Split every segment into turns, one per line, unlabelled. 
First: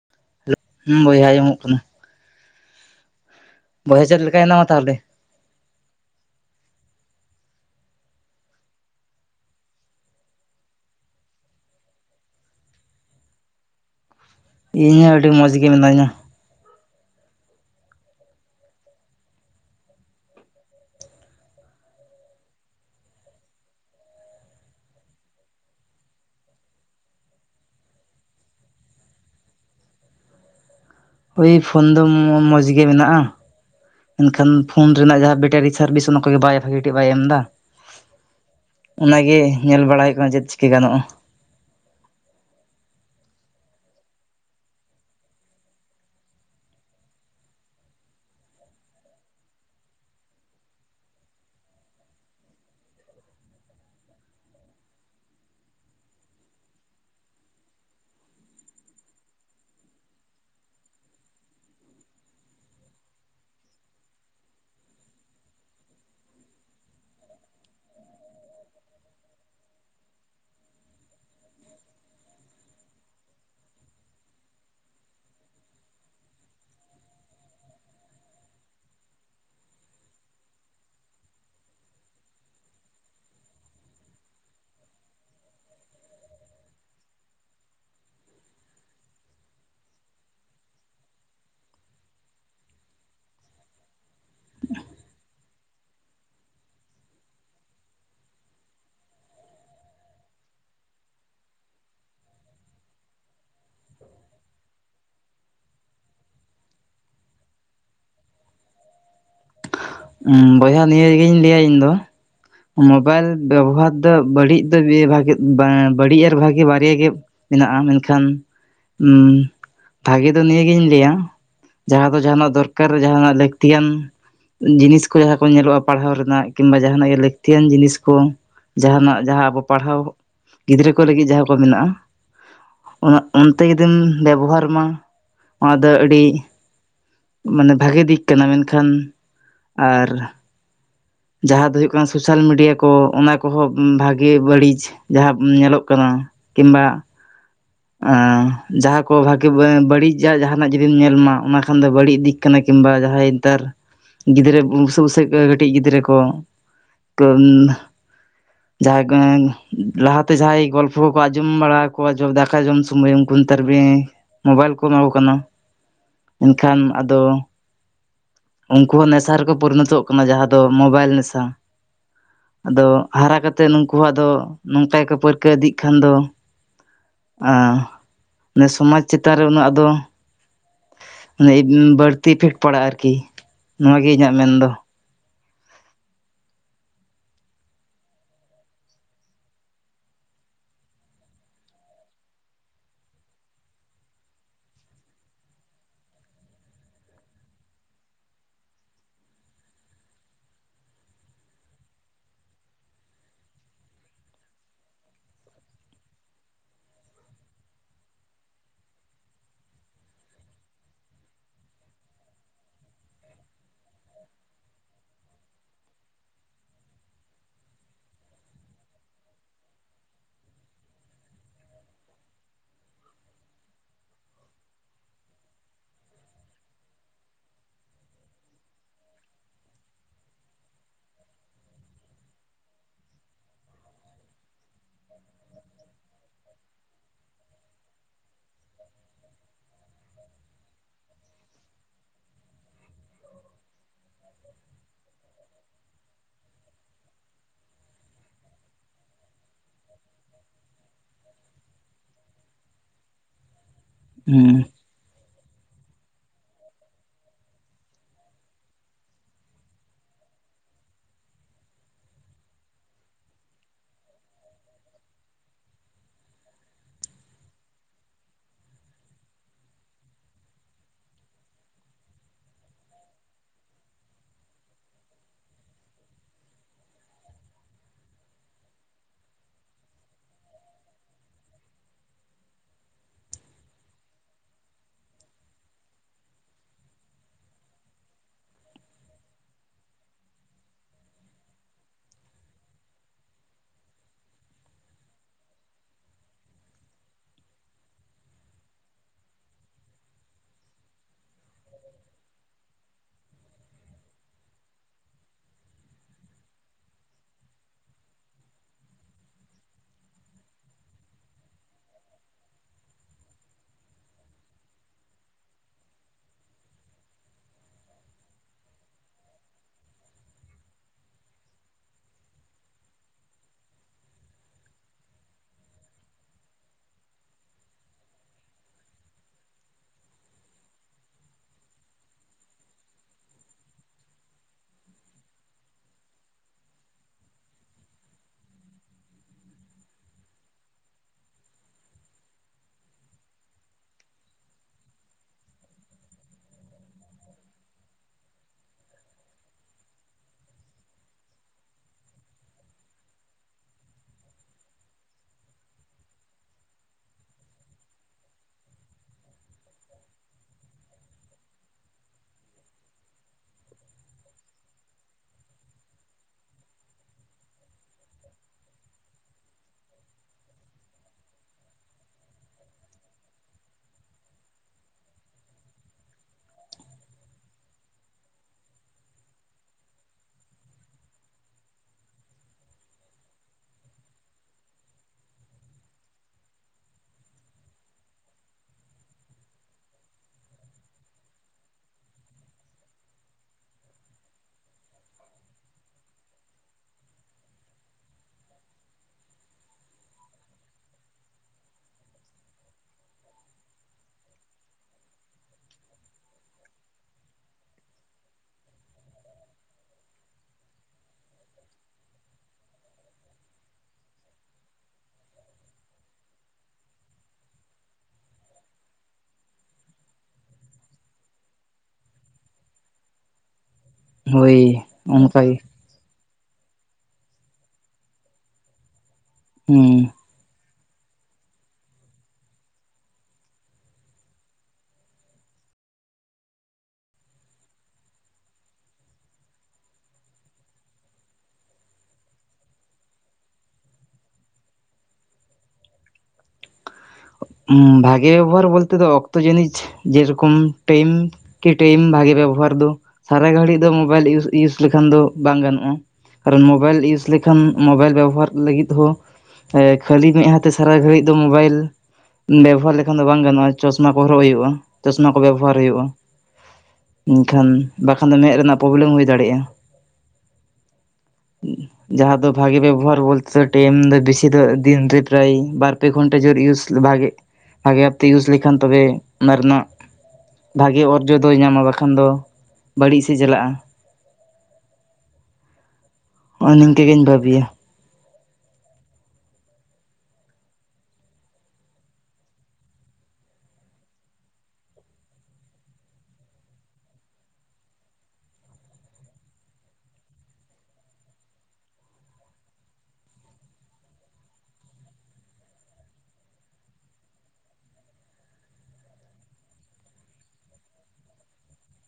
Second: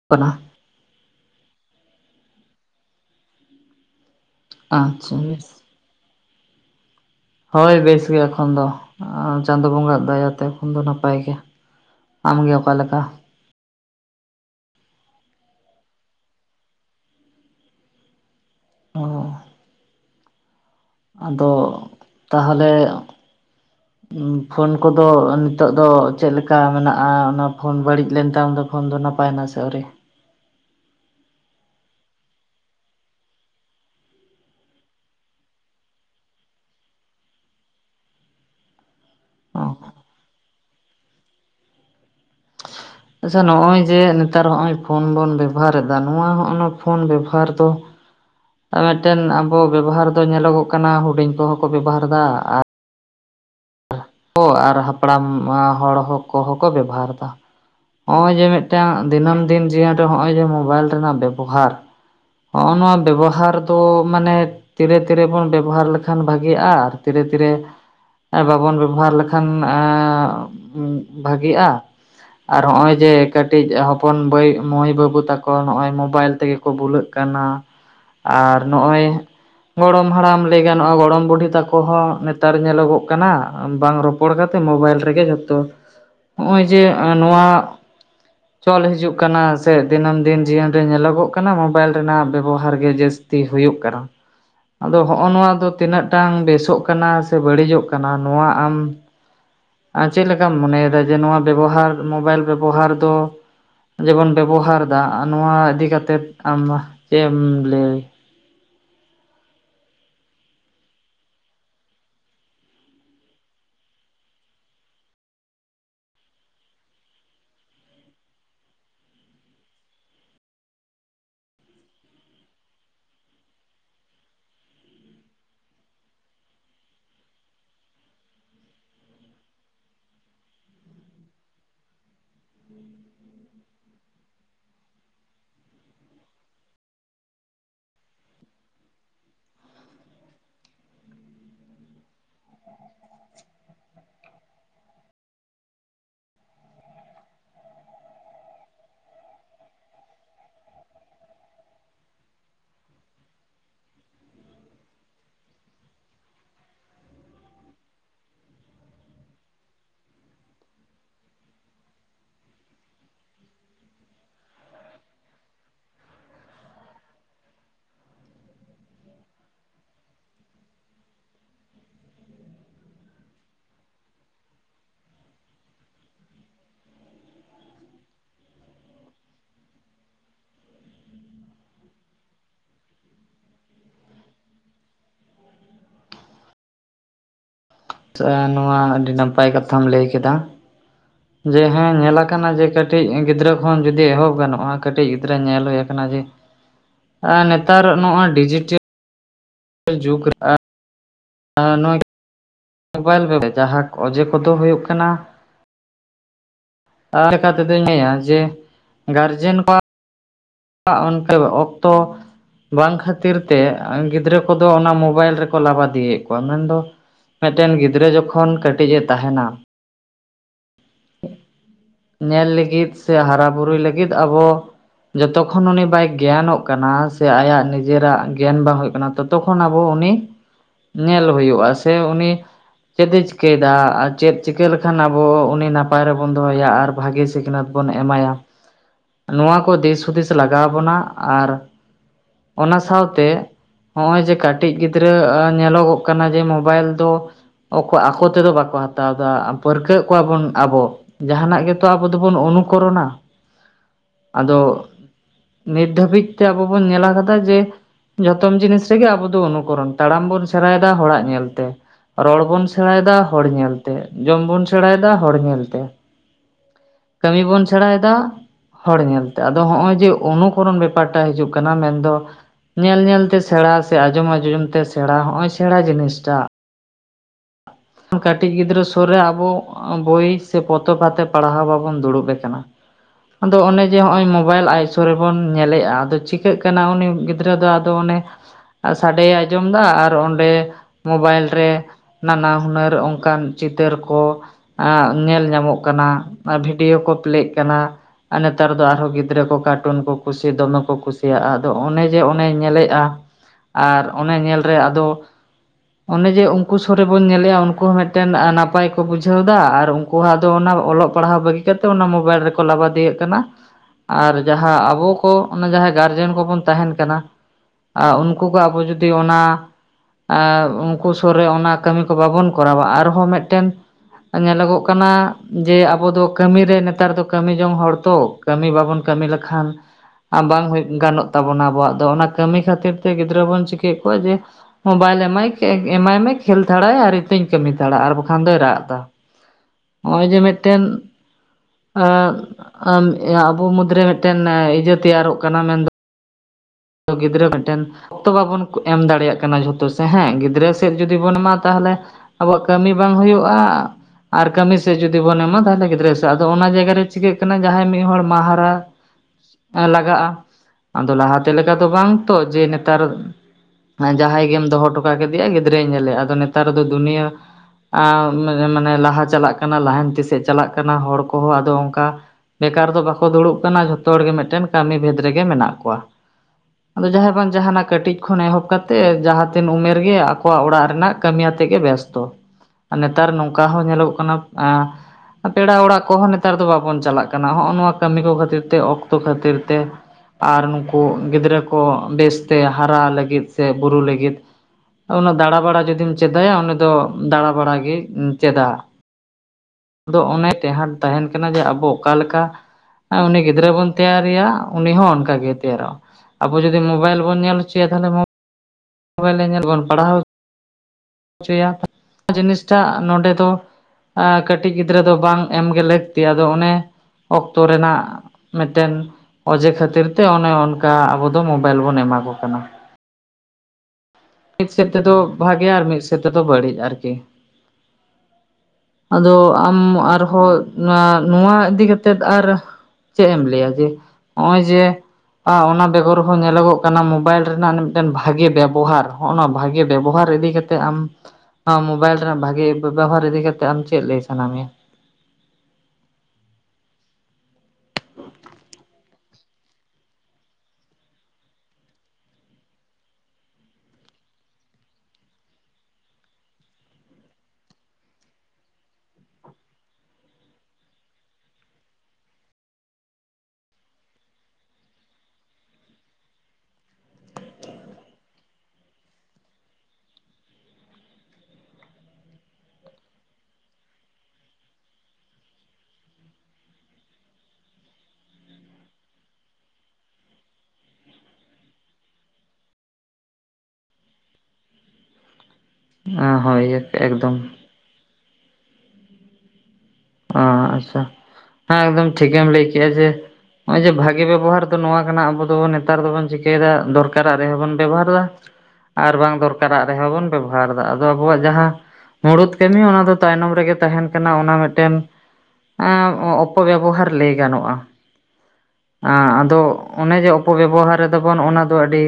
[unintelligible]
ᱦᱩᱸ ᱵᱚᱭᱦᱟ ᱟᱸᱡᱚᱢᱚᱜ ᱠᱟᱱᱟ᱾ ᱵᱚᱭᱦᱟ ᱪᱮᱫ ᱞᱮᱠᱟ ᱦᱮᱱᱟᱢᱟ ᱛᱟᱦᱞᱮ?
[unintelligible] ᱦᱳᱭ ᱵᱮᱥ ᱜᱮ ᱮᱠᱷᱚᱱ ᱫᱚ ᱪᱟᱸᱫᱳ ᱵᱚᱸᱜᱟ ᱟᱜ ᱫᱟᱭᱟ ᱛᱮ ᱮᱠᱷᱚᱱ ᱫᱚ ᱱᱟᱯᱟᱭ ᱜᱮ᱾ ᱟᱢᱜᱮ ᱚᱠᱟ ᱞᱮᱠᱟ?
ᱤᱧ ᱦᱚᱸ ᱟᱹᱰᱤ ᱢᱚᱡᱽ ᱜᱮ ᱢᱮᱱᱟᱹᱧᱼᱟ᱾
ᱚ, ᱟᱫᱚ ᱛᱟᱦᱚᱞᱮ,
[inaudible]
ᱯᱷᱳᱱ ᱠᱚᱫᱚ ᱱᱤᱛᱚᱜ ᱫᱚ ᱪᱮᱫ ᱞᱮᱠᱟ ᱢᱮᱱᱟᱜᱼᱟ? ᱚᱱᱟ ᱯᱷᱳᱱ ᱵᱟᱹᱲᱤᱡ ᱞᱮᱱ ᱛᱟᱢ ᱫᱚ ᱯᱷᱳᱱ ᱫᱚ ᱱᱟᱯᱟᱭᱱᱟ ᱥᱮ ᱟᱹᱣᱨᱤ?
ᱦᱳᱭ ᱯᱷᱳᱱ ᱫᱚ ᱢᱚ ᱢᱚᱡᱽ ᱜᱮ ᱢᱮᱱᱟᱜᱼᱟ᱾ ᱮᱱᱠᱷᱟᱱ ᱯᱷᱳᱱ ᱨᱮᱱᱟᱜ ᱡᱟᱦᱟᱸ ᱵᱮᱴᱟᱨᱤ ᱥᱟᱨᱵᱷᱤᱥ ᱚᱱᱟ ᱠᱚᱜᱮ ᱵᱟᱭ ᱵᱷᱟᱹᱜᱤ ᱴᱷᱤᱡ ᱵᱟᱭ ᱮᱢ ᱮᱫᱟ᱾ ᱚᱱᱟᱜᱮ
ᱚ
ᱧᱮᱞ ᱵᱟᱲᱟᱭ ᱦᱳᱭᱳᱜ ᱠᱟᱱᱟ ᱪᱮᱫ ᱪᱤᱠᱟᱹ ᱜᱟᱱᱚᱜᱼᱟ᱾
ᱟᱪᱪᱷᱟ ᱱᱚᱜᱼᱚᱭ ᱡᱮ ᱱᱮᱛᱟᱨ ᱦᱚᱸᱜᱼᱚᱭ ᱯᱷᱳᱱ ᱵᱚᱱ ᱵᱮᱵᱷᱟᱨ ᱮᱫᱟ ᱱᱚᱣᱟ ᱦᱚᱸ ᱚᱱᱟ ᱯᱷᱳᱱ ᱵᱮᱵᱷᱟᱨ ᱫᱚ ᱟᱨ ᱢᱤᱫᱴᱮᱱ ᱟᱵᱚ ᱵᱮᱵᱷᱟᱨ ᱫᱚ ᱧᱮᱞᱚᱜᱚᱜ ᱠᱟᱱᱟ ᱦᱩᱰᱤᱧ ᱠᱚᱦᱚᱸ ᱠᱚ ᱵᱮᱵᱷᱟᱨᱫᱟ, ᱠᱚ ᱟᱨ ᱦᱟᱯᱲᱟᱢ ᱦᱚᱲ ᱠᱚᱦᱚᱸ ᱠᱚ ᱵᱮᱵᱷᱟᱨ ᱮᱫᱟ᱾ ᱦᱚᱜᱼᱚᱭ ᱡᱮ ᱢᱮᱫᱴᱟᱝ ᱫᱤᱱᱟᱹᱢ ᱫᱤᱱ ᱡᱤᱭᱚᱱ ᱨᱮ ᱦᱚᱜᱼᱚᱭ ᱡᱮ ᱢᱳᱵᱟᱭᱤᱞ ᱨᱮᱱᱟᱜ ᱵᱮᱵᱚᱦᱟᱨ, ᱦᱚᱜᱼᱚ ᱱᱚᱣᱟ ᱵᱮᱵᱚᱦᱟᱨ ᱫᱚ ᱢᱟᱱᱮ ᱛᱤᱨᱮ ᱛᱤᱨᱮ ᱵᱚᱱ ᱵᱮᱵᱚᱦᱟᱨ ᱞᱮᱠᱷᱟᱱ ᱵᱷᱟᱜᱮᱜᱼᱟ, ᱟᱨ ᱛᱤᱨᱮ ᱛᱤᱨᱮ ᱵᱟᱵᱚᱱ ᱵᱮᱵᱚ ᱦᱟᱨ ᱞᱮᱠᱷᱟᱱ ᱮᱻ ᱵᱷᱟᱜᱮᱜᱼᱟ᱾ ᱟᱨ ᱦᱚᱸᱜᱼᱚᱭ ᱡᱮ ᱠᱟᱹᱴᱤᱡ ᱦᱚᱯᱚᱱ ᱵᱟᱹᱭ ᱢᱟᱹᱭ ᱵᱟᱹᱵᱩ ᱛᱟᱠᱚ ᱱᱚᱜᱚᱭ ᱢᱳᱵᱟᱭᱮᱞ ᱛᱮᱜᱮ ᱠᱚ ᱵᱩᱞᱟᱹᱜ ᱠᱟᱱᱟ ᱟᱨ ᱱᱚᱜᱼᱚᱭ ᱜᱚᱲᱚᱢ ᱦᱟᱲᱟᱢ ᱞᱟᱹᱭ ᱜᱟᱱᱚᱜᱼᱟ ᱜᱚᱲᱚᱢ ᱵᱩᱰᱷᱤ ᱛᱟᱠᱚ ᱦᱚᱸ ᱱᱮᱛᱟᱨ ᱧᱮᱞᱚᱜᱚᱜ ᱠᱟᱱᱟ ᱵᱟᱝ ᱨᱚᱯᱚᱲ ᱠᱟᱛᱮ ᱢᱳᱵᱟᱭᱤᱞ ᱨᱮᱜᱮ ᱡᱚᱛᱚ, ᱱᱚᱜᱼᱚᱭ ᱡᱮ ᱱᱚᱣᱟ
[inaudible]
ᱪᱚᱞ ᱦᱤᱡᱩᱜ ᱠᱟᱱᱟ ᱥᱮ ᱫᱤᱱᱟᱹᱢ ᱫᱤᱱ ᱡᱤᱭᱚᱱ ᱨᱮ ᱧᱮᱞᱚᱜᱚᱜ ᱠᱟᱱᱟ ᱢᱳᱵᱟᱭᱤᱞ ᱨᱮᱱᱟᱜ ᱵᱮᱵᱚᱦᱟᱨ ᱜᱮ ᱡᱟᱹᱥ ᱛᱤ ᱦᱳᱭᱳᱜ ᱠᱟᱱᱟ᱾ ᱟᱫᱚ ᱦᱚᱜᱼᱚ ᱱᱚᱣᱟ ᱫᱚ ᱛᱤᱱᱟᱹᱜ ᱴᱟᱝ ᱵᱮᱥᱚᱜ ᱠᱟᱱᱟ ᱥᱮ ᱵᱟᱹᱲᱤᱡᱚᱜ ᱠᱟᱱᱟ? ᱱᱚᱣᱟ ᱟᱢ ᱟᱨ ᱪᱮᱫ ᱞᱮᱠᱟᱢ ᱢᱚᱱᱮᱭᱮᱫᱟ ᱡᱮ ᱱᱚᱣᱟ ᱵᱮᱵᱚᱦᱟᱨ ᱢᱳᱵᱟᱭᱤᱞ ᱵᱮᱵᱚᱦᱟᱨ ᱫᱚ ᱡᱮᱵᱚᱱ ᱵᱮᱵᱚᱦᱟᱨ ᱮᱫᱟ ᱱᱚᱣᱟ ᱤᱫᱤ ᱠᱟᱛᱮᱫ ᱟᱢ ᱪᱮᱫ ᱮᱢ ᱞᱟᱹᱭ?
ᱵᱚᱭᱦᱟ ᱱᱤᱭᱟᱹᱜᱤᱧ ᱞᱟᱹᱭᱟ ᱤᱧ ᱫᱚ, ᱢᱳᱵᱟᱭᱤᱞ ᱵᱮᱵᱚᱦᱟᱨ ᱫᱚ ᱵᱟᱹᱲᱤᱡ ᱫᱚ ᱡᱮ ᱵᱷᱟᱜᱮ ᱵᱟᱹᱲᱤᱡ ᱟᱨ ᱵᱷᱟᱜᱮ ᱵᱟᱨᱭᱟ ᱜᱮ ᱢᱮᱱᱟᱜᱼᱟ ᱢᱮᱱᱠᱷᱟᱱ ᱵᱷᱟᱹᱜᱮ ᱫᱚ ᱱᱤᱭᱟᱹᱜᱤᱧ ᱞᱟᱹᱭᱟ, ᱡᱟᱦᱟᱸ ᱫᱚ ᱡᱟᱦᱟᱸᱱᱟᱜ ᱫᱚᱨᱠᱟᱨ ᱡᱟᱦᱟᱱᱟᱜ ᱞᱟᱹᱠᱛᱤᱭᱟᱱ ᱡᱤᱱᱤᱥ ᱠᱚ ᱡᱟᱦᱟᱸ ᱠᱚ ᱧᱮᱞᱚᱜᱼᱟ ᱯᱟᱲᱦᱟᱣ ᱨᱮᱱᱟᱜ ᱠᱤᱢᱵᱟ ᱡᱟᱦᱟᱱᱟᱜ ᱜᱮ ᱞᱟᱹᱠᱛᱤᱭᱟᱱ ᱡᱤᱱᱤᱥ ᱠᱚ ᱡᱟᱸᱦᱟᱱᱟᱜ ᱡᱟᱦᱟᱸ ᱟᱵᱚ ᱯᱟᱲᱦᱟᱣ ᱜᱤᱫᱽᱨᱟᱹ ᱠᱚ ᱞᱟᱹᱜᱤᱫ ᱡᱟᱦᱟᱸᱠᱚ ᱢᱮᱱᱟᱜᱼᱟ ᱚᱱᱟᱜ ᱚᱱᱛᱮ ᱡᱩᱫᱤᱢ ᱵᱮᱵᱷᱦᱟᱨ ᱢᱟ ᱚᱱᱟᱫᱚ ᱟᱹᱰᱤ ᱢᱟᱱᱮ ᱵᱷᱟᱜᱮ ᱫᱤᱠ ᱠᱟᱱᱟ ᱢᱮᱱᱠᱷᱟᱱ ᱟᱨ ᱡᱟᱦᱟᱸ ᱫᱚ ᱦᱩᱭᱩᱜ ᱠᱟᱱᱟ ᱥᱳᱥᱟᱞ ᱢᱤᱰᱤᱭᱟ ᱠᱚ ᱚᱱᱟ ᱠᱚᱦᱚᱸ ᱵᱷᱟᱜᱮ ᱵᱟᱹᱲᱤᱡ ᱡᱟᱦᱟᱸ ᱧᱮᱞᱚᱜ ᱠᱟᱱᱟ ᱠᱤᱢᱵᱟ ᱟᱹᱻ ᱡᱟᱦᱟᱸ ᱠᱚ ᱵᱷᱟᱜᱤ ᱵᱟᱹᱲᱤᱡᱟᱜ ᱡᱟᱦᱟᱱᱟᱜ ᱡᱩᱫᱤᱢ ᱧᱮᱞᱢᱟ ᱚᱱᱟ ᱠᱷᱟᱱ ᱫᱚ ᱵᱟᱹᱲᱤᱡ ᱫᱤᱠ ᱠᱟᱱᱟ ᱠᱤᱢᱵᱟ ᱡᱟᱦᱟᱸᱭ ᱱᱮᱛᱟᱨ ᱜᱤᱫᱽᱨᱟᱹ ᱵᱩᱥᱟᱹᱜ ᱠᱚ ᱠᱟᱹᱴᱤᱡ ᱜᱤᱫᱽᱨᱟᱹ ᱠᱚ ᱛᱳᱱ ᱡᱟᱦᱟᱸᱭ ᱠᱚᱭᱮᱱ ᱞᱟᱦᱟᱛᱮ ᱡᱟᱦᱟᱸᱭ ᱜᱚᱞᱯᱚ ᱠᱚᱠᱚ ᱟᱸᱡᱚᱢ ᱵᱟᱲᱟ ᱠᱚᱣᱟ ᱡᱚᱠᱫᱟᱠ ᱫᱟᱠᱟ ᱡᱚᱢ ᱥᱩᱢᱚᱭ ᱩᱱᱠᱩ ᱱᱮᱛᱟᱨ ᱢᱟ ᱢᱳᱵᱟᱭᱤᱞ ᱠᱚ ᱮᱢᱟ ᱠᱚ ᱠᱟᱱᱟ ᱮᱱᱠᱷᱟᱱ ᱟᱫᱚ ᱩᱱᱠᱩ ᱦᱚᱸ ᱱᱮᱥᱟ ᱨᱮᱠᱚ ᱯᱚᱨᱤᱱᱚᱛᱚᱜ ᱠᱟᱱᱟ ᱡᱟᱦᱟᱸ ᱫᱚ ᱢᱳᱵᱟᱭᱤᱞ ᱱᱮᱥᱟ ᱟᱫᱚ ᱦᱟᱨᱟ ᱠᱟᱛᱮᱜ ᱱᱩᱠᱩᱣᱟᱜ ᱫᱚ ᱱᱚᱝᱠᱟ ᱜᱮᱠᱚ ᱯᱟᱹᱨᱠᱟᱹᱣ ᱤᱫᱤᱜ ᱠᱷᱟᱱ ᱫᱚ ᱟ ᱥᱚᱢᱟᱡᱽ ᱪᱮᱛᱟᱱ ᱨᱮ ᱩᱱᱟᱹᱜ ᱟᱫᱚ ᱦᱟᱱᱮ ᱤᱯ ᱵᱟᱹᱲᱛᱤ ᱤᱯᱷᱮᱠᱴ ᱯᱟᱲᱟᱜᱼᱟ ᱟᱨᱠᱤ ᱱᱚᱣᱟ ᱜᱮ ᱤᱧᱟᱹᱜ ᱢᱮᱱ ᱫᱚ
ᱱᱚᱣᱟ ᱟᱹᱰᱤ ᱱᱟᱯᱟᱭ ᱠᱟᱛᱷᱟᱢ ᱞᱟᱹᱭ ᱠᱮᱫᱟ
[inaudible]
ᱡᱮ ᱦᱮᱸ ᱧᱮᱞ ᱟᱠᱟᱱᱟ ᱡᱮ ᱠᱟᱹᱴᱤᱡ ᱜᱤᱫᱽᱨᱟᱹ ᱠᱷᱚᱱ ᱡᱩᱫᱤ ᱮᱦᱚᱵ ᱜᱟᱱᱚᱜᱼᱟ ᱠᱟᱴᱤᱡ ᱜᱤᱫᱽᱨᱟᱹ ᱧᱮᱞ ᱦᱩᱭ ᱟᱠᱟᱱᱟ ᱡᱮ ᱟ ᱱᱮᱛᱟᱨ ᱱᱚᱜ ᱰᱤᱡᱤᱴᱮᱞ ᱡᱩᱜ ᱨᱮ ᱟ ᱻ ᱜ ᱟᱻ ᱱᱚᱣᱟ ᱜᱮ ᱢᱳᱵᱟᱭᱤᱞ [unintelligible] ᱡᱟᱦᱟᱸ ᱚᱡᱮ ᱠᱚᱫᱚ ᱦᱩᱭᱩᱜ ᱠᱟᱱᱟ ᱟᱨ ᱠᱟᱛᱮᱫᱳᱧ ᱞᱟᱹᱭᱟ ᱡᱮ ᱜᱟᱨᱡᱮᱱ ᱠᱚᱼᱼ ᱣᱟᱜ ᱚᱱᱠᱟ ᱚᱠᱛᱚ ᱵᱟᱝ ᱠᱷᱟᱹᱛᱤᱨ ᱛᱮ ᱜᱤᱫᱽᱨᱟᱹ ᱠᱚᱫᱚ ᱚᱱᱟ ᱢᱳᱵᱟᱭᱤᱞ ᱨᱮᱠᱚ ᱞᱟᱵᱟ ᱤᱫᱤᱭᱮᱫ ᱠᱚᱣᱟ ᱢᱮᱱᱫᱚ ᱢᱤᱫᱴᱮᱱ ᱜᱤᱫᱽᱨᱟᱹ ᱡᱚᱠᱷᱚᱱ ᱠᱟᱹᱴᱤᱡ ᱮ ᱛᱟᱦᱮᱱᱟ
[inaudible]
ᱧᱮᱞ ᱞᱟᱹᱜᱤᱫ ᱥᱮ ᱦᱟᱨᱟ ᱵᱩᱨᱩᱭ ᱞᱟᱹᱜᱤᱫ ᱟᱵᱚ ᱡᱚᱛᱚᱠᱷᱚᱱ ᱩᱱᱤ ᱵᱟᱭ ᱜᱮᱭᱟᱱᱚᱜ ᱠᱟᱱᱟ ᱥᱮ ᱟᱭᱟᱜ ᱱᱤᱡᱮᱨᱟᱜ ᱜᱮᱭᱟᱱ ᱵᱟᱝ ᱦᱩᱭᱩᱜ ᱠᱟᱱᱟ ᱛᱚᱛᱚᱠᱷᱚᱱ ᱟᱵᱚ ᱩᱱᱤ ᱱᱮᱞ ᱦᱩᱭᱩᱜᱼᱟ ᱥᱮ ᱩᱱᱤ ᱪᱮᱫ ᱮ ᱪᱤᱠᱟᱹᱭᱮᱫᱟ ᱟᱨ ᱪᱮᱫ ᱪᱤᱠᱟᱹ ᱞᱮᱠᱷᱟᱱ ᱟᱵᱚ ᱩᱱᱤ ᱱᱟᱯᱟᱭ ᱨᱮᱵᱚᱱ ᱫᱚᱦᱚᱭᱟ ᱟᱨ ᱵᱷᱟᱜᱤ ᱥᱤᱠᱷᱱᱟᱛ ᱵᱚᱱ ᱮᱢᱟᱭᱟ ᱱᱚᱣᱟ ᱠᱚ ᱫᱤᱥ ᱦᱩᱫᱤᱥ ᱞᱟᱜᱟᱣᱵᱚᱱᱟ ᱟᱨ ᱚᱱᱟ ᱥᱟᱶᱛᱮ ᱱᱚᱜᱼᱚᱭ ᱡᱮ ᱠᱟᱹᱴᱤᱡ ᱜᱤᱫᱽᱨᱟᱹ ᱧᱮᱞᱚᱜᱚᱜ ᱠᱟᱱᱟ ᱡᱮ ᱢᱳᱵᱟᱭᱤᱞ ᱫᱚ ᱚᱠᱚ ᱟᱠᱚ ᱛᱮᱫᱚ ᱵᱟᱠᱚ ᱦᱟᱛᱟᱣ ᱫᱟ ᱯᱟᱹᱨᱠᱟᱹᱜ ᱮᱫ ᱠᱚᱣᱟ ᱵᱚᱱ ᱟᱵᱚ ᱡᱟᱦᱟᱱᱟᱜ ᱜᱮᱛᱚ ᱟᱵᱚ ᱫᱚᱵᱚᱱ ᱚᱱᱩᱠᱚᱨᱚᱱᱟ
[inaudible]
ᱟᱫᱚ ᱱᱤᱛ ᱫᱷᱟᱹᱵᱤᱡ ᱛᱮ ᱟᱵᱚ ᱵᱚᱱ ᱧᱮᱞ ᱟᱠᱟᱫᱟ ᱡᱮ ᱡᱚᱛᱚᱢ ᱡᱤᱱᱤᱥ ᱨᱮᱜᱮ ᱟᱵᱚ ᱫᱚ ᱚᱱᱩᱠᱚᱨᱚᱱ ᱛᱟᱲᱟᱢ ᱵᱚᱱ ᱥᱮᱲᱟᱭᱮᱫᱟ ᱦᱚᱲᱟᱜ ᱧᱮᱞᱛᱮ ᱨᱚᱲ ᱵᱚᱱ ᱥᱮᱬᱟᱭᱮᱫᱟ ᱦᱚᱲ ᱧᱮᱞ ᱛᱮ ᱡᱚᱢ ᱵᱚᱱ ᱥᱮᱬᱟᱭᱮᱫᱟ ᱦᱚᱲ ᱧᱮᱞ ᱛᱮ ᱠᱟᱹᱢᱤ ᱵᱚᱱ ᱥᱮᱬᱟᱭᱮᱫᱟ ᱦᱚᱲ ᱧᱮᱞᱛᱮ ᱟᱫᱚ ᱟᱫᱚ ᱱᱚᱜᱼᱚᱭ ᱡᱮ ᱚᱱᱩᱠᱚᱨᱚᱱ ᱵᱮᱯᱟᱨ ᱴᱟ ᱦᱤᱡᱩᱜ ᱠᱟᱱᱟ ᱢᱮᱱᱫᱚ ᱧᱮᱞ ᱧᱮᱞ ᱛᱮ ᱥᱮᱬᱟ ᱥᱮ ᱟᱸᱡᱚᱢ ᱟᱸᱡᱚᱢ ᱛᱮ ᱥᱮᱬᱟ ᱚᱭ ᱥᱮᱬᱟ ᱡᱤᱱᱤᱥᱴᱟ [inaudible] ᱠᱟᱹᱴᱤᱡ ᱜᱤᱫᱽᱨᱟᱹ ᱥᱩᱨ ᱨᱮ ᱟᱵᱚ ᱵᱳᱭ ᱥᱮ ᱯᱚᱛᱚᱵ ᱟᱛᱮ ᱯᱟᱲᱦᱟᱣ ᱵᱟᱵᱚᱱ ᱫᱩᱲᱩᱵ ᱮ ᱠᱟᱱᱟ᱾ ᱟᱫᱚ ᱚᱱᱮ ᱡᱮ ᱦᱚᱸᱜᱚᱭ ᱢᱳᱵᱟᱭᱤᱞ ᱟᱡ ᱥᱳᱨ ᱨᱮᱵᱚᱱ ᱧᱮᱞ ᱮᱫ-ᱟ ᱟᱫᱚ ᱪᱤᱠᱟᱹᱜ ᱠᱟᱱᱟ ᱩᱱᱤ ᱜᱤᱫᱽᱨᱟᱹ ᱫᱚ ᱟᱫᱚ ᱚᱱᱮ ᱥᱟᱸᱰᱮ ᱟᱸᱡᱚᱢ ᱫᱟ ᱟᱨ ᱚᱸᱰᱮ ᱢᱳᱵᱟᱭᱤᱞ ᱨᱮ ᱱᱟᱱᱟ-ᱦᱩᱱᱟᱹᱨ ᱚᱱᱠᱟᱱ ᱪᱤᱛᱟᱹᱨ ᱠᱚ ᱟ ᱧᱮᱞ ᱧᱟᱢᱚᱜ ᱠᱟᱱᱟ ᱵᱷᱤᱰᱭᱳ ᱠᱚ ᱯᱞᱮᱜ ᱠᱟᱱᱟ ᱟᱨ ᱱᱮᱛᱟᱨ ᱫᱚ ᱟᱨᱦᱚᱸ ᱜᱤᱫ ᱜᱤᱫᱽᱨᱟᱹ ᱠᱚ ᱠᱟᱴᱩᱱ ᱠᱚ ᱠᱩᱥᱤ ᱫᱚᱢᱮ ᱠᱚ ᱠᱩᱥᱤᱭᱟᱜ-ᱟ ᱟᱫᱚ ᱚᱱᱮ ᱡᱮ ᱚᱱᱮ ᱧᱮᱞᱮᱜ-ᱟ ᱟᱨ ᱚᱱᱮ ᱧᱮᱞ ᱨᱮ ᱟᱫᱚ ᱚᱱᱮ ᱡᱮ ᱩᱱᱠᱩ ᱥᱩᱨ ᱨᱮᱵᱚᱱ ᱧᱮᱞᱮᱜ-ᱟ ᱩᱱᱠᱩ ᱦᱚᱸ ᱢᱮᱫ ᱴᱮᱱ ᱱᱟᱯᱟᱭ ᱠᱚ ᱵᱩᱡᱷᱟᱹᱣ ᱫᱟ ᱟᱨ ᱠᱚ ᱟᱫᱚ ᱚᱱᱟ ᱚᱞᱚᱜ ᱯᱟᱲᱦᱟᱣ ᱵᱟᱹᱜᱤ ᱠᱟᱛᱮᱫ ᱚᱱᱟ ᱢᱳᱵᱟᱭᱤᱞ ᱨᱮᱠᱚ ᱞᱟᱵᱟᱫᱤᱭᱳᱜ ᱠᱟᱱᱟ᱾ ᱟᱨ ᱡᱟᱦᱟᱸ ᱟᱵᱚ ᱠᱚ ᱚᱱᱟ ᱡᱟᱦᱟᱸᱭ ᱜᱟᱨᱡᱮᱱ ᱠᱚᱵᱚᱱ ᱛᱟᱦᱮᱱ ᱠᱟᱱᱟ᱾ ᱟ ᱩᱱᱠᱩ ᱠᱚ ᱟᱵᱚ ᱡᱩᱫᱤ ᱚᱱᱟ ᱟ ᱩᱱᱠᱩ ᱥᱩᱨ ᱨᱮ ᱚᱱᱟ ᱠᱟᱹᱢᱤ ᱠᱚ ᱵᱟᱵᱚᱱ ᱠᱚᱨᱟᱣᱟ ᱟᱨᱦᱚᱸ ᱢᱮᱫᱴᱮᱱ ᱧᱮᱞᱚᱜᱚᱜ ᱠᱟᱱᱟ ᱡᱮ ᱟᱵᱚ ᱫᱚ ᱠᱟᱹᱢᱤᱨᱮ ᱱᱮᱛᱟᱨ ᱫᱚ ᱠᱟᱹᱢᱤ ᱡᱚᱝ ᱦᱚᱲ ᱛᱚ ᱠᱟᱹᱢᱤ ᱵᱟᱵᱚᱱ ᱠᱟᱹᱢᱤ ᱞᱮᱠᱷᱟᱱ ᱟᱨ ᱵᱟᱝ ᱦᱩᱭ ᱜᱟᱱᱚᱜ ᱛᱟᱵᱚᱱᱟ ᱟᱵᱚᱣᱟᱜ ᱫᱚ ᱚᱱᱟ ᱠᱟᱹᱢᱤ ᱠᱷᱟᱹᱛᱤᱨ ᱛᱮ ᱜᱤᱫᱽᱨᱟᱹ ᱵᱚᱱ ᱪᱤᱠᱟᱹᱭᱮᱫ ᱠᱚᱣᱟ ᱡᱮ ᱢᱳᱵᱟᱭᱤᱞ ᱮᱢᱟᱭ ᱮᱢᱟᱭ ᱢᱮ ᱠᱷᱮᱞ ᱛᱷᱟᱨᱟᱭ ᱟᱨ ᱤᱧ ᱫᱩᱧ ᱠᱟᱹᱢᱤ ᱛᱷᱟᱨᱟᱜ-ᱟ ᱟᱨ ᱵᱟᱝᱠᱷᱟᱱ ᱫᱚᱭ ᱨᱟᱜ ᱫᱟ ᱱᱚᱜ-ᱚᱭ ᱡᱮ ᱢᱮᱫᱴᱮᱱ [unintelligible] ᱟᱵᱚ ᱨᱮ ᱢᱤᱫᱴᱮᱱ ᱤᱭᱟᱹ ᱛᱮᱭᱟᱨᱚᱜ ᱠᱟᱱᱟ ᱢᱮᱱ ᱫᱚ ᱜᱤᱫᱽᱨᱟᱹ ᱢᱮᱫᱴᱮᱱ ᱚᱠᱛᱚ ᱵᱟᱵᱚᱱ ᱮᱢ ᱫᱟᱲᱮᱭᱟᱜ ᱠᱟᱱᱟ ᱡᱷᱚᱛᱚ ᱥᱮ ᱦᱮᱸ ᱜᱤᱫᱽᱨᱟᱹ ᱥᱮᱫ ᱡᱩᱫᱤ ᱵᱚᱱ ᱮᱢᱟ ᱛᱟᱦᱚᱞᱮ ᱟᱵᱚᱣᱟᱜ ᱠᱟᱹᱢᱤ ᱵᱟᱝ ᱦᱩᱭᱩᱜ-ᱟ᱾ ᱟᱨ ᱠᱟᱹᱢᱤ ᱥᱮᱫ ᱡᱩᱫᱤ ᱵᱚᱱ ᱮᱢᱟ ᱛᱟᱦᱚᱞᱮ ᱜᱤᱫᱽᱨᱟᱹ ᱥᱮᱫ ᱟᱫᱚ ᱚᱱᱟ ᱡᱟᱭᱜᱟ ᱨᱮ ᱪᱤᱠᱟᱹᱜ ᱠᱟᱱᱟ ᱡᱟᱦᱟᱸᱭ ᱢᱤᱫ ᱦᱚᱲ ᱢᱟᱦᱟᱨᱟ ᱞᱟᱜ-ᱟ ᱟᱫᱚ ᱞᱟᱦᱟᱛᱮ ᱞᱮᱠᱟ ᱫᱚ ᱵᱟᱝ ᱛᱚ ᱡᱮ ᱱᱮᱛᱟᱨ ᱡᱟᱦᱟᱸᱭ ᱜᱮᱢ ᱫᱚᱦᱚ ᱦᱚᱴᱚ ᱠᱮᱫᱮᱭᱟ ᱜᱤᱫᱽᱨᱟᱹᱭ ᱧᱮᱞᱮᱭᱟ ᱟᱫᱚ ᱱᱮᱛᱟᱨ ᱫᱚ ᱫᱩᱱᱤᱭᱟᱹ ᱟ ᱢᱟᱱᱮ ᱞᱟᱦᱟ ᱪᱟᱞᱟᱜ ᱠᱟᱱᱟ ᱞᱟᱦᱟᱱᱛᱤ ᱥᱮᱫ ᱪᱟᱞᱟᱜ ᱠᱟᱱᱟ ᱦᱚᱲ ᱠᱚᱦᱚᱸ ᱟᱫᱚ ᱚᱱᱠᱟ ᱵᱮᱠᱟᱨ ᱫᱚ ᱵᱟᱠᱚ ᱫᱩᱲᱩᱵ ᱠᱟᱱᱟ ᱡᱷᱚᱛᱚ ᱦᱚᱲ ᱜᱮ ᱢᱤᱫᱴᱮᱱ ᱠᱟᱹᱢᱤ ᱵᱷᱮᱫ ᱨᱮᱜᱮ ᱢᱮᱱᱟᱜ ᱠᱚᱣᱟ᱾ ᱟᱫᱚ ᱡᱟᱦᱟᱸᱭ ᱵᱟᱝ ᱡᱟᱦᱟᱱᱟᱜ ᱠᱟᱹᱴᱤᱡ ᱠᱷᱚᱱ ᱮᱦᱚᱵ ᱠᱟᱛᱮᱫ ᱡᱟᱦᱟᱸ ᱛᱤᱱ ᱩᱢᱮᱨ ᱜᱮ ᱟᱠᱚᱣᱟᱜ ᱚᱲᱟᱜ ᱨᱮᱱᱟᱜ ᱠᱟᱹᱢᱤ ᱟᱛᱮᱫ ᱜᱮ ᱵᱮᱥ ᱛᱚ ᱱᱮᱛᱟᱨ ᱱᱚᱝᱠᱟ ᱦᱚᱸ ᱧᱮᱞᱚᱜ ᱠᱟᱱᱟ ᱟ ᱯᱮᱲᱟ ᱚᱲᱟᱜ ᱠᱚᱦᱚᱸ ᱱᱮᱛᱟᱨ ᱫᱚ ᱵᱟᱵᱚᱱ ᱪᱟᱞᱟᱜ ᱠᱟᱱᱟ ᱦᱚᱸᱜ-ᱱᱚᱣᱟ ᱠᱟᱹᱢᱤ ᱠᱚ ᱠᱷᱟᱹᱛᱤᱨ ᱛᱮ ᱚᱠᱛᱚ ᱠᱷᱟᱹᱛᱤᱨ ᱛᱮ ᱟᱨ ᱱᱩᱠᱩ ᱜᱤᱫᱽᱨᱟᱹ ᱠᱚ ᱵᱮᱥᱛᱮ ᱦᱟᱨᱟ ᱞᱟᱹᱜᱤᱫ ᱥᱮ ᱵᱩᱨᱩ ᱞᱟᱹᱜᱤᱫ ᱚᱱᱟ ᱫᱟᱬᱟᱵᱟᱲᱟ ᱡᱩᱫᱤᱢ ᱪᱮᱫ ᱟᱭᱟ ᱩᱱᱤ ᱫᱚ ᱫᱟᱬᱟᱵᱟᱲᱟ ᱜᱤ ᱪᱮᱫ-ᱟ᱾ ᱫᱚ ᱚᱱᱮ ᱴᱮᱦᱟᱸᱱ ᱛᱟᱦᱮᱱ ᱠᱟᱱᱟ ᱡᱮ ᱟᱵᱚ ᱚᱠᱟ ᱞᱮᱠᱟ ᱩᱱᱤ ᱜᱤᱫᱽᱨᱟᱹ ᱵᱚᱱ ᱛᱮᱭᱟᱨ ᱮᱭᱟ ᱩᱱᱤ ᱦᱚᱸ ᱚᱱᱠᱟᱜᱮ ᱛᱮᱭᱟᱨᱚᱜ-ᱟ᱾ ᱟᱵᱚ ᱡᱚᱫᱤ ᱢᱳᱵᱟᱭᱤᱞ ᱵᱚᱱ ᱧᱮᱞ ᱦᱚᱪᱮ ᱛᱟᱦᱚᱞᱮ ᱢᱳᱵᱟᱭᱤᱞ ᱯᱟᱲᱦᱟᱣ ᱦᱚᱪᱚᱭᱟ ᱚᱱᱟ ᱡᱤᱱᱤᱥᱴᱟᱜ ᱱᱚᱰᱮ ᱫᱚ ᱠᱟᱹᱴᱤᱡ ᱜᱤᱫᱽᱨᱟᱹ ᱫᱚ ᱵᱟᱝ ᱮᱢ-ᱜᱮ ᱞᱟᱹᱠᱛᱤᱭᱟ ᱟᱫᱚ ᱚᱱᱮ ᱚᱠᱛᱚ ᱨᱮᱱᱟᱜ ᱢᱮᱫᱴᱮᱱ ᱚᱡᱮᱸ ᱠᱷᱟᱹᱛᱤᱨ ᱛᱮ ᱚᱱᱮ ᱚᱱᱠᱟ ᱟᱵᱚ ᱫᱚ ᱢᱳᱵᱟᱭᱤᱞ ᱵᱚᱱ ᱮᱢᱟ ᱠᱚ ᱠᱟᱱᱟ᱾
ᱦᱳᱭ
ᱢᱤᱫ ᱥᱮᱫ ᱛᱮᱫᱚ
ᱚᱱᱠᱟᱜᱮ
ᱵᱷᱟᱜᱮᱭᱟ ᱟᱨ ᱢᱤᱫ ᱥᱮ ᱛᱮᱫᱚ ᱵᱟᱹᱲᱤᱡ ᱟᱨᱠᱤ [unintelligible] ᱟᱫᱚ ᱟᱢ
ᱦᱮᱸ
ᱟᱨ ᱱᱚᱣᱟ ᱱᱚᱣᱟ ᱤᱫᱤ ᱠᱟᱛᱮᱫ ᱟᱨ ᱪᱮᱫ ᱮᱢ ᱞᱟᱹᱭᱟ ᱡᱮ ᱱᱚᱭ ᱡᱮ ᱟ ᱚᱱᱟ ᱵᱮᱜᱚᱨ ᱦᱚᱸ ᱧᱮᱞᱚᱜᱚᱜ ᱠᱟᱱᱟ ᱢᱳᱵᱟᱭᱤᱞ ᱨᱮᱱᱟᱜ ᱢᱤᱫᱴᱮᱱ ᱵᱷᱟᱸᱜᱮ ᱵᱮᱵᱚᱦᱟᱨ ᱦᱚᱸᱜᱱᱟ-ᱱᱚᱣᱟ ᱵᱷᱟᱸᱜᱮ ᱵᱮᱵᱚᱦᱟᱨ ᱤᱫᱤ ᱠᱟᱛᱮᱫ ᱟᱢ ᱟᱢ ᱢᱳᱵᱟᱭᱤᱞ ᱨᱮᱱᱟᱜ ᱵᱷᱟᱸᱜᱤ ᱵᱮᱵᱚᱦᱟᱨ ᱤᱫᱤ ᱠᱟᱛᱮᱫ ᱟᱢ ᱪᱮᱫ ᱞᱟᱹᱭ ᱥᱟᱱᱟ ᱢᱮᱭᱟ᱾
ᱦᱩ ᱵᱷᱟᱸᱜᱮ ᱵᱮᱵᱚᱦᱟᱨ ᱵᱳᱞ ᱛᱮᱫᱚ ᱚᱠᱛᱚ ᱡᱤᱱᱤᱥᱼᱼ ᱡᱮ ᱨᱚᱠᱚᱢ ᱴᱟᱭᱤᱢ ᱠᱤ ᱴᱟᱭᱤᱢ ᱵᱷᱟᱸᱜᱮ ᱵᱮᱵᱚᱦᱟᱨ ᱫᱚ᱾ ᱥᱟᱨᱟ ᱜᱷᱟᱹᱲᱤᱡ ᱫᱚ ᱢᱳᱵᱟᱭᱤᱞ ᱤᱭᱩᱥ ᱤᱭᱩᱥ ᱞᱮᱠᱷᱟᱱ ᱫᱚ ᱵᱟᱝ ᱜᱟᱱᱚᱜᱼᱟ᱾ ᱠᱟᱨᱚᱱ ᱢᱳᱵᱟᱭᱤᱞ ᱤᱭᱩᱥ ᱞᱮᱠᱷᱟᱱ ᱢᱳᱵᱟᱭᱤᱞ ᱵᱮᱵᱚᱦᱟᱨ ᱞᱟᱹᱜᱤᱫ ᱦᱚᱸᱼᱼ ᱠᱷᱟᱹᱞᱤ ᱢᱮᱫ ᱦᱟᱛᱮ ᱥᱟᱨᱟ ᱜᱷᱟᱹᱲᱤᱡ ᱫᱚ ᱢᱳᱵᱟᱭᱤᱞᱼᱼ ᱵᱮᱵᱚᱦᱟᱨ ᱞᱮᱠᱷᱟᱱ ᱫᱚ ᱵᱟᱝ ᱜᱟᱱᱚᱜᱼᱟ ᱪᱚᱥᱢᱟ ᱠᱚ ᱦᱚᱨᱚᱜ ᱦᱩᱭᱩᱜᱼᱟ ᱪᱚᱥᱢᱟ ᱠᱚ ᱵᱮᱵᱚᱦᱟᱨ ᱦᱩᱭᱩᱜᱼᱟ᱾ ᱢᱮᱱᱠᱷᱟᱱ ᱵᱟ ᱠᱷᱟᱱ ᱫᱟ ᱢᱮᱫ ᱨᱮᱱᱟᱜ ᱯᱨᱚᱵᱮᱞᱮᱢ ᱦᱩᱭ ᱫᱟᱲᱮᱭᱟᱜᱼᱟ᱾ [inaudible] ᱡᱟᱦᱟᱸ ᱫᱚ ᱵᱷᱟᱜᱤ ᱵᱮᱵᱚᱦᱟᱨ ᱵᱚᱞᱛᱮ ᱴᱟᱭᱤᱢ ᱫᱚ ᱵᱮᱥᱤ ᱫᱚ ᱫᱤᱱᱛᱮ ᱯᱨᱟᱭ ᱵᱟᱨ ᱯᱮ ᱜᱷᱚᱱᱴᱟ ᱡᱳᱨ ᱤᱭᱩᱡᱽᱼᱼ ᱵᱷᱟᱜᱮ ᱵᱷᱟᱜᱮ ᱵᱷᱟᱯᱛᱮ ᱤᱭᱩᱡᱽ ᱞᱮᱠᱷᱟᱱ ᱛᱚᱵᱮ ᱚᱱᱟ ᱨᱮᱱᱟᱜᱼᱼ ᱵᱷᱟᱜᱮ ᱚᱨᱡᱚ ᱫᱚᱭ ᱧᱟᱢᱟ ᱵᱟᱠᱷᱟᱱ ᱫᱚ ᱵᱟᱹᱲᱤᱡ ᱥᱮᱫ ᱪᱟᱞᱟᱜᱼᱟ᱾
ᱚ ᱦᱳᱭ
ᱱᱚᱜᱼᱚᱭ ᱱᱤᱝᱠᱟᱹ ᱜᱤᱧ
ᱮᱠᱫᱚᱢ
ᱵᱷᱟᱹᱵᱤᱭᱟ
ᱚ ᱟᱪᱪᱷᱟ ᱦᱮᱸ ᱮᱠᱫᱚᱢ ᱴᱷᱤᱠᱮᱢ ᱞᱟᱹᱭ ᱠᱮᱫᱼᱟ ᱡᱮᱼᱼ ᱱᱚᱜᱼᱚᱭ ᱡᱮ ᱵᱷᱟᱜᱮ ᱵᱮᱵᱚᱦᱟᱨ ᱫᱚ ᱱᱚᱣᱟ ᱠᱟᱱᱟ ᱟᱵᱚ ᱫᱚ ᱱᱮᱛᱟᱨ ᱫᱚᱵᱚᱱ ᱪᱤᱠᱟᱹᱭᱮᱫᱟ ᱫᱚᱨᱠᱟᱨᱟᱜ ᱨᱮᱦᱚᱸ ᱵᱚᱱ ᱵᱮᱵᱚᱦᱟᱨ ᱮᱫᱟ, ᱟᱨ ᱵᱟᱝ ᱫᱚᱨᱠᱟᱨᱟᱜ ᱨᱮᱦᱚᱸ ᱵᱚᱱ ᱵᱮᱵᱚᱦᱟᱨᱫᱟ ᱟᱫᱚ ᱟᱵᱚᱣᱟᱜ ᱡᱟᱦᱟᱸᱼᱼ ᱢᱩᱲᱩᱫ ᱠᱟᱹᱢᱤ ᱚᱱᱟ ᱫᱚ ᱛᱟᱭᱱᱚᱢ ᱨᱮᱜᱮ ᱛᱟᱦᱮᱱ ᱠᱟᱱᱟ ᱚᱱᱟ ᱢᱤᱫᱼᱼ ᱴᱮᱱ ᱚᱯᱚ ᱵᱮᱵᱚᱦᱟᱨ ᱞᱟᱹᱭ ᱜᱟᱱᱚᱜᱼᱟ᱾ ᱟᱫᱚ ᱚᱱᱮ ᱡᱮ ᱚᱯᱚ ᱵᱮᱵᱚᱦᱟᱨᱮ ᱫᱟᱵᱚᱱ ᱚᱱᱟ ᱫᱚ ᱟᱹᱰᱤᱼᱼ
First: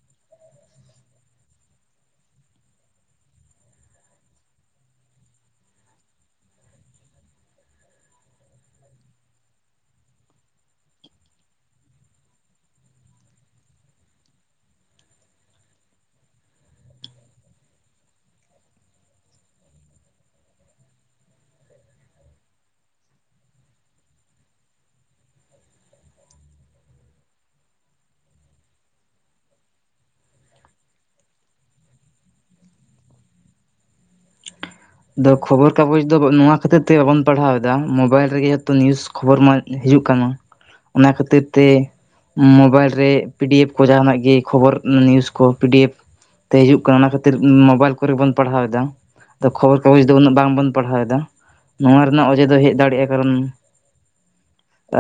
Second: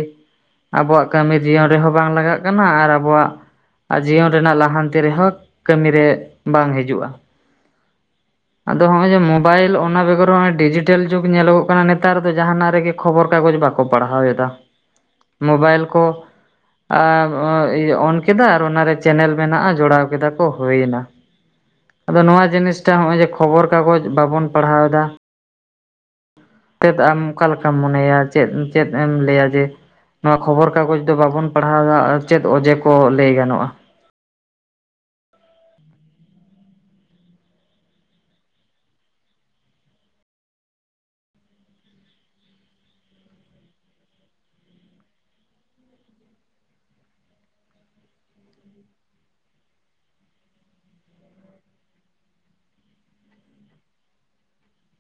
ᱟᱵᱚᱣᱟᱜ ᱠᱟᱹᱢᱤ ᱡᱤᱭᱚᱱ ᱨᱮᱦᱚᱸ ᱵᱟᱝ ᱞᱟᱜᱟᱜ ᱠᱟᱱᱟ ᱟᱨ ᱟᱵᱚᱣᱟᱜᱼᱼ ᱟᱨ ᱡᱤᱭᱚᱱ ᱨᱮᱱᱟᱜ ᱞᱟᱦᱟᱱᱛᱤ ᱨᱮᱦᱚᱸ ᱠᱟᱹᱢᱤᱨᱮ ᱵᱟᱝ ᱦᱤᱡᱩᱜᱼᱟ᱾ ᱟᱫᱚ ᱦᱚᱸᱜᱼᱚᱭ ᱡᱮ ᱢᱳᱵᱟᱭᱤᱞ ᱚᱱᱟ ᱵᱮᱜᱚᱨ ᱦᱚᱸᱜᱚᱭ ᱰᱤᱡᱤᱴᱮᱞ ᱡᱩᱜᱽ ᱧᱮᱞᱚᱜᱚᱜ ᱠᱟᱱᱟ ᱱᱮᱛᱟᱨ ᱫᱚ ᱡᱟᱦᱟᱱᱟᱜ ᱨᱮᱜᱮᱼᱼ ᱠᱷᱚᱵᱚᱨ ᱠᱟᱜᱚᱡᱽ ᱵᱟᱠᱚ ᱯᱟᱲᱦᱟᱣ ᱮᱫᱟ ᱢᱳᱵᱟᱭᱤᱞ ᱠᱚᱼᱼ ᱟᱨ ᱚᱱ ᱠᱮᱫᱟ ᱟᱨ ᱚᱱᱟᱨᱮ ᱪᱮᱱᱮᱞ ᱢᱮᱱᱟᱜᱼᱟ ᱡᱚᱲᱟᱣ ᱠᱮᱫᱟ ᱠᱚ ᱦᱩᱭᱮᱱᱟ᱾
[inaudible]
ᱟᱫᱚ ᱱᱚᱣᱟ ᱡᱤᱱᱤᱥᱴᱟ ᱦᱚᱸᱜᱼᱚᱭ ᱡᱮ ᱠᱷᱚᱵᱚᱨ ᱠᱟᱜᱚᱡ ᱵᱟᱵᱚᱱ ᱯᱟᱲᱦᱟᱣ ᱮᱫᱟ᱾ ᱪᱮᱫ ᱟᱢ ᱚᱠᱟ ᱞᱮᱠᱟᱢ ᱢᱚᱱᱮᱭᱟ ᱪᱮ ᱪᱮᱫ ᱮᱢ ᱞᱟᱹᱭᱟ ᱡᱮ? ᱱᱚᱣᱟ ᱠᱷᱚᱵᱚᱨ ᱠᱟᱜᱚᱡᱽ ᱫᱚ ᱵᱟᱵᱚᱱ ᱯᱟᱲᱦᱟᱣᱫᱟ ᱟᱨ ᱪᱮᱫ ᱚᱡᱮ ᱠᱚ ᱞᱟᱹᱭ ᱜᱟᱱᱚᱜᱼᱟ᱾
ᱫᱚ ᱠᱷᱚᱵᱚᱨ ᱠᱟᱜᱚᱡ ᱫᱚ ᱱᱚᱣᱟ ᱠᱷᱟᱹᱛᱤᱨ ᱛᱮ ᱵᱟᱵᱚᱱ ᱯᱟᱲᱦᱟᱣ ᱮᱫᱟ ᱢᱳᱵᱟᱭᱤᱞ ᱨᱮᱜᱮ ᱡᱷᱚᱛᱚ ᱱᱤᱭᱩᱡᱼᱼ ᱠᱷᱚᱵᱚᱨ ᱢᱟ ᱦᱤᱡᱩᱜ ᱠᱟᱱᱟ ᱚᱱᱟ ᱠᱷᱟᱹᱛᱤᱨ ᱛᱮᱼᱼ ᱢᱳᱵᱟᱭᱤᱞ ᱨᱮ ᱯᱤ ᱰᱤ ᱮᱯᱷ ᱠᱚ ᱡᱟᱦᱟᱱᱟᱜ ᱜᱮ ᱠᱷᱚᱵᱚᱨ ᱱᱤᱭᱩᱡᱽ ᱠᱚ ᱯᱤ ᱰᱤ ᱮᱯᱷᱼᱼ ᱛᱮ ᱦᱤᱡᱩᱜ ᱠᱟᱱᱟ ᱚᱱᱟ ᱠᱷᱟᱹᱛᱤᱨ ᱢᱳᱵᱟᱭᱤᱞ ᱠᱚᱨᱮ ᱵᱚᱱ ᱯᱟᱲᱦᱟᱣ ᱮᱫᱟ᱾ ᱟᱫᱚ ᱠᱷᱚᱵᱚᱨ ᱠᱟᱜᱚᱡᱽ ᱫᱚ ᱩᱱᱟᱹᱜ ᱵᱟᱝ ᱵᱚᱱ ᱯᱟᱲᱦᱟᱣ ᱮᱫᱟ ᱱᱚᱣᱟ ᱨᱮᱱᱟᱜ ᱚᱡᱮ ᱫᱚ ᱦᱮᱡ ᱫᱟᱲᱮᱭᱟᱜᱼᱟ ᱠᱟᱨᱚᱱᱼᱼ ᱮᱻ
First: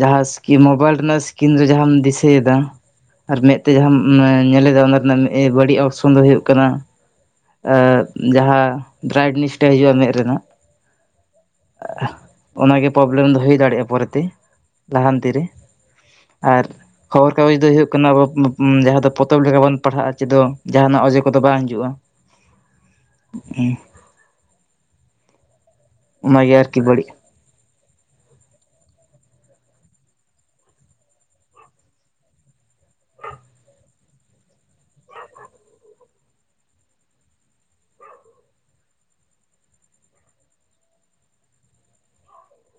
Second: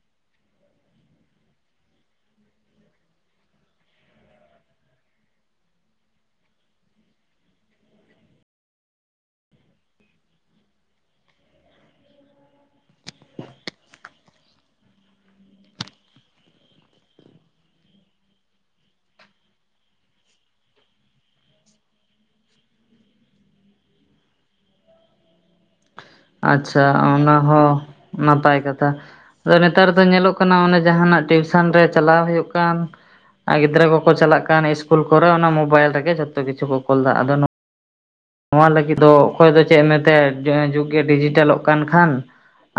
ᱡᱟᱦᱟᱸ ᱤᱥᱠᱤ ᱢᱳᱵᱟᱭᱤᱞ ᱨᱮᱭᱟᱜ ᱥᱠᱤᱱ ᱨᱮ ᱡᱟᱦᱟᱢ ᱫᱤᱥᱟᱹᱭᱮ ᱫᱟ ᱟᱨ ᱢᱮᱫ ᱛᱮ ᱡᱟᱦᱟᱢ ᱧᱮᱞᱮᱫᱟ ᱚᱱᱟ ᱨᱮᱱᱟᱜ ᱵᱟᱹᱲᱤᱡ ᱚᱨᱥᱚᱱ ᱫᱚ ᱦᱳᱭᱳᱜ ᱠᱟᱱᱟ᱾ ᱡᱟᱦᱟᱸ ᱰᱨᱟᱭᱜᱱᱤᱥᱴ ᱦᱤᱡᱩᱜᱼᱟ ᱢᱮᱫ ᱨᱮᱱᱟᱜ, ᱚᱱᱟᱜᱮ ᱯᱨᱚᱵᱞᱮᱢ ᱫᱚ ᱦᱩᱭ ᱫᱟᱲᱮᱭᱟᱜᱼᱟ ᱯᱚᱨᱮᱛᱮ ᱞᱟᱦᱟᱱᱛᱤ ᱨᱮᱼᱼ ᱟᱨ ᱠᱷᱚᱵᱚᱨ ᱠᱟᱜᱚᱡᱽ ᱫᱚ ᱦᱩᱭᱩᱜ ᱠᱟᱱᱟ ᱟᱵᱚ ᱡᱟᱦᱟᱸ ᱫᱚ ᱯᱚᱛᱚᱵ ᱞᱮᱠᱟ ᱵᱚᱱ ᱯᱟᱲᱦᱟᱜᱼᱟ ᱪᱮᱫ ᱡᱟᱦᱟᱱᱟᱜ ᱚᱡᱮ ᱠᱚᱫᱚ ᱵᱟᱝ ᱦᱤᱡᱩᱜᱼᱟ᱾ ᱦᱮᱸ ᱚᱱᱟᱜᱮ ᱟᱨᱠᱤ
ᱟᱪᱪᱷᱟ
ᱵᱟᱹᱲᱤᱡ
ᱚᱱᱟ ᱦᱚᱸ ᱱᱟᱯᱟᱭ ᱠᱟᱛᱷᱟ ᱟᱫᱚ ᱱᱮᱛᱟᱨ ᱫᱚ ᱧᱮᱞᱚᱜ ᱠᱟᱱᱟ ᱚᱱᱮ ᱡᱟᱦᱟᱱᱟᱜ ᱴᱤᱭᱩᱥᱚᱱ ᱨᱮ ᱪᱟᱞᱟᱣ ᱦᱩᱭᱩᱜ ᱠᱟᱱ ᱟᱨ ᱜᱤᱫᱽᱨᱟᱹ ᱠᱚᱠᱚ ᱪᱟᱞᱟᱜ ᱠᱟᱱ ᱤᱥᱠᱩᱞ ᱠᱚᱨᱮ ᱚᱱᱟ ᱢᱳᱵᱟᱭᱤᱞ ᱨᱮᱜᱮ ᱡᱷᱚᱛᱚ ᱠᱤᱪᱷᱩ ᱠᱚ ᱠᱳᱞ ᱮᱫᱟ ᱟᱫᱚᱼᱼ ᱱᱚᱣᱟ ᱞᱟᱹᱜᱤᱫ ᱫᱚ ᱚᱠᱚᱭ ᱫᱚ ᱪᱮᱫ ᱮ ᱮᱢ ᱢᱮᱛᱟᱭᱟ ᱡᱩᱜᱽ ᱜᱮ ᱰᱤᱡᱤᱴᱮᱞᱚᱜ ᱠᱟᱱ ᱠᱷᱟᱱᱼᱼ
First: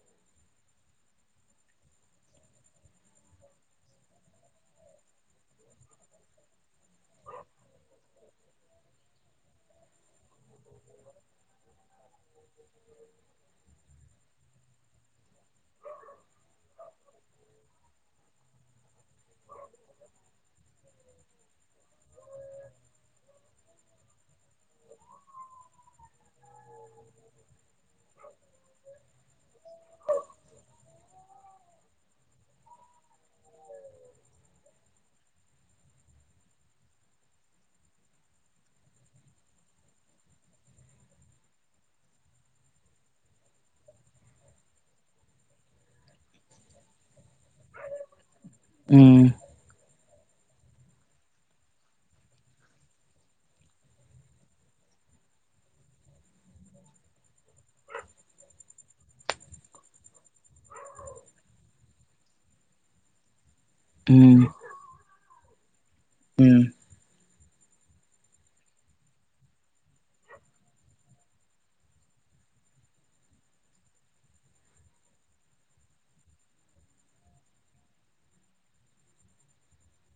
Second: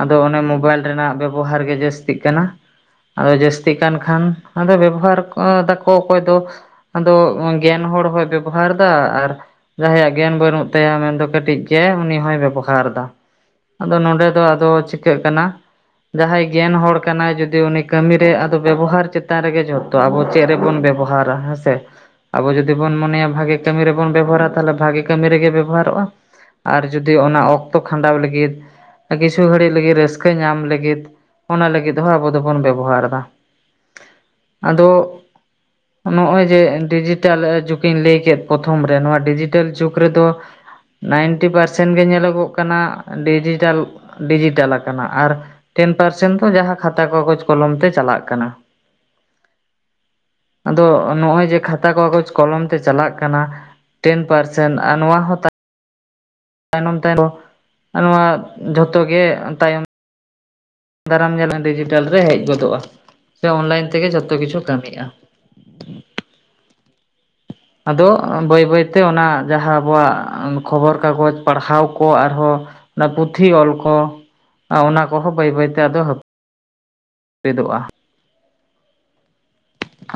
ᱟᱫᱚ ᱚᱱᱮ ᱢᱳᱵᱟᱭᱤᱞ ᱨᱮᱱᱟᱜ ᱵᱮᱵᱚᱦᱟᱨ ᱜᱮ ᱡᱟᱹᱥᱛᱤᱜ ᱠᱟᱱᱟ᱾ ᱟᱫᱚ ᱡᱟᱹᱥᱛᱤ ᱠᱟᱱ ᱠᱷᱟᱱ ᱟᱫᱚ ᱵᱮᱵᱚᱦᱟᱨ ᱫᱟᱠᱚ ᱚᱠᱚᱭ ᱫᱚᱼᱼ ᱟᱫᱚ ᱜᱮᱭᱟᱱ ᱦᱚᱲ ᱦᱚᱭ ᱵᱮᱵᱚᱦᱟᱨ ᱮᱫᱟ ᱟᱨ ᱡᱟᱦᱟᱸᱭᱟᱜ ᱜᱮᱭᱟᱱ ᱵᱟᱹᱱᱩᱜ ᱛᱟᱭᱟ ᱢᱮᱱ ᱫᱚ ᱠᱟᱹᱴᱤᱡ ᱜᱮᱭᱟᱭ ᱩᱱᱤ ᱦᱚᱭ ᱵᱮᱵᱚᱦᱟᱨ ᱮᱫᱟ ᱟᱫᱚ ᱱᱚᱰᱮ ᱫᱚ ᱟᱫᱚ ᱪᱤᱠᱟᱹᱜ ᱠᱟᱱᱟ ᱡᱟᱦᱟᱸᱭ ᱜᱮᱭᱟᱱ ᱦᱚᱲ ᱠᱟᱱᱟᱭ ᱡᱩᱫᱤ ᱩᱱᱤ ᱠᱟᱹᱢᱤ ᱨᱮ ᱟᱫᱚ ᱵᱮᱵᱚᱦᱟᱨ ᱪᱮᱛᱟᱱ ᱨᱮᱜᱮ ᱡᱚᱼᱼ ᱛᱚ ᱟᱵᱚ ᱪᱮᱫ ᱨᱮᱵᱚᱱ ᱵᱮᱵᱚᱦᱟᱨᱟ ᱦᱮᱸ ᱥᱮ ᱟᱵᱚ ᱡᱩᱫᱤ ᱵᱚᱱ ᱢᱚᱱᱮᱭᱟ ᱵᱷᱟᱜᱤ ᱠᱟᱹᱢᱤ ᱨᱮᱵᱚᱱ ᱵᱮᱵᱚᱦᱟᱨᱟ ᱛᱟᱦᱚᱞᱮ ᱵᱷᱟᱜᱤ ᱠᱟᱹᱢᱤ ᱨᱮᱜᱮ ᱵᱮᱵᱚᱦᱟᱨᱚᱜᱼᱟ ᱟᱨ ᱡᱚᱫᱤ ᱚᱱᱟ ᱚᱠᱛᱚ ᱠᱷᱟᱸᱰᱟᱣ ᱞᱟᱹᱜᱤᱫ ᱠᱤᱪᱷᱩ ᱜᱷᱟᱹᱲᱤᱡ ᱞᱟᱹᱜᱤᱫ ᱨᱟᱹᱥᱠᱟᱹ ᱧᱟᱢ ᱞᱟᱹᱜᱤᱫᱼᱼ ᱚᱱᱟ ᱞᱟᱹᱜᱤᱫ ᱦᱚᱸ ᱟᱵᱚ ᱫᱚᱵᱚᱱ ᱵᱮᱵᱚᱦᱟᱨ ᱮᱫᱟ ᱟᱫᱚᱼᱼ ᱱᱚᱜ ᱚᱭ ᱡᱮ ᱰᱤᱡᱤᱴᱮᱞ ᱡᱩᱜ ᱤᱧ ᱞᱟᱹᱭᱠᱮᱫ ᱯᱨᱚᱛᱷᱚᱢ ᱨᱮ ᱱᱚᱣᱟ ᱰᱤᱡᱤᱴᱮᱞ ᱡᱩᱜ ᱨᱮᱫᱚᱼᱼ ᱱᱟᱭᱤᱱᱴᱤ ᱯᱟᱨᱥᱮᱱ ᱜᱮ ᱧᱮᱞᱚᱜᱚᱜ ᱠᱟᱱᱟ ᱰᱤᱡᱤᱴᱟᱞ ᱰᱤᱡᱤᱴᱟᱞ ᱟᱠᱟᱱᱟ ᱟᱨ ᱴᱮᱱ ᱯᱟᱨᱥᱮᱱ ᱫᱚ ᱡᱟᱦᱟᱸ ᱠᱷᱟᱛᱟ ᱠᱟᱜᱚᱡᱽ ᱠᱚᱞᱚᱢ ᱛᱮ ᱪᱟᱞᱟᱜ ᱠᱟᱱᱟ
ᱦᱮᱸ
ᱟᱫᱚ ᱱᱚᱜ-ᱚᱭ ᱡᱮ ᱠᱷᱟᱛᱟ ᱠᱟᱜᱚᱡᱽ ᱠᱚᱞᱚᱢ ᱛᱮ ᱪᱟᱞᱟᱜ ᱠᱟᱱᱟ ᱴᱮᱱ ᱯᱟᱨᱥᱮᱱ [unintelligible] ᱟᱨ ᱱᱚᱣᱟ ᱦᱚᱸᱼᱼ ᱛᱟᱭᱱᱚᱢ ᱛᱟᱭᱱᱚᱢ ᱱᱚᱣᱟ ᱡᱷᱚᱛᱚ ᱜᱮ ᱛᱟᱭᱚᱢ ᱫᱟᱨᱟᱢ ᱧᱮᱞᱞᱟᱢ ᱰᱤᱡᱤᱴᱮᱞ ᱨᱮ ᱦᱮᱡ ᱜᱚᱫᱚᱜᱼᱟ ᱥᱮ ᱚᱱᱞᱟᱭᱤᱱ ᱛᱮᱜᱮ ᱡᱚᱛᱚ ᱠᱤᱪᱷᱩ ᱠᱟᱹᱢᱤᱜᱼᱟ
ᱦᱩᱸ
ᱟᱫᱚ ᱵᱟᱹᱭ ᱵᱟᱹᱭ ᱛᱮ ᱚᱱᱟ ᱡᱟᱦᱟᱸ ᱟᱵᱚᱣᱟᱜ ᱠᱷᱚᱵᱚᱨ ᱠᱟᱜᱚᱡᱽ ᱯᱟᱲᱦᱟᱣ ᱠᱚ ᱟᱨ ᱦᱚᱸᱼᱼ ᱚᱱᱟ ᱯᱩᱛᱷᱤ ᱚᱞ ᱠᱚ ᱚᱱᱟ ᱠᱚᱦᱚᱸ ᱵᱟᱹᱭ ᱵᱟᱹᱭ ᱛᱮ ᱟᱫᱚᱼᱼ ᱦᱟᱹᱯᱤᱫᱚᱜᱼᱟ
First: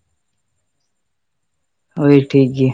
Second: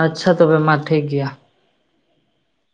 ᱟᱪᱪᱷᱟ ᱛᱚᱵᱮ ᱢᱟ ᱴᱷᱤᱠ ᱜᱮᱭᱟ
ᱦᱳᱭ ᱴᱷᱤᱠ ᱜᱮᱭᱟ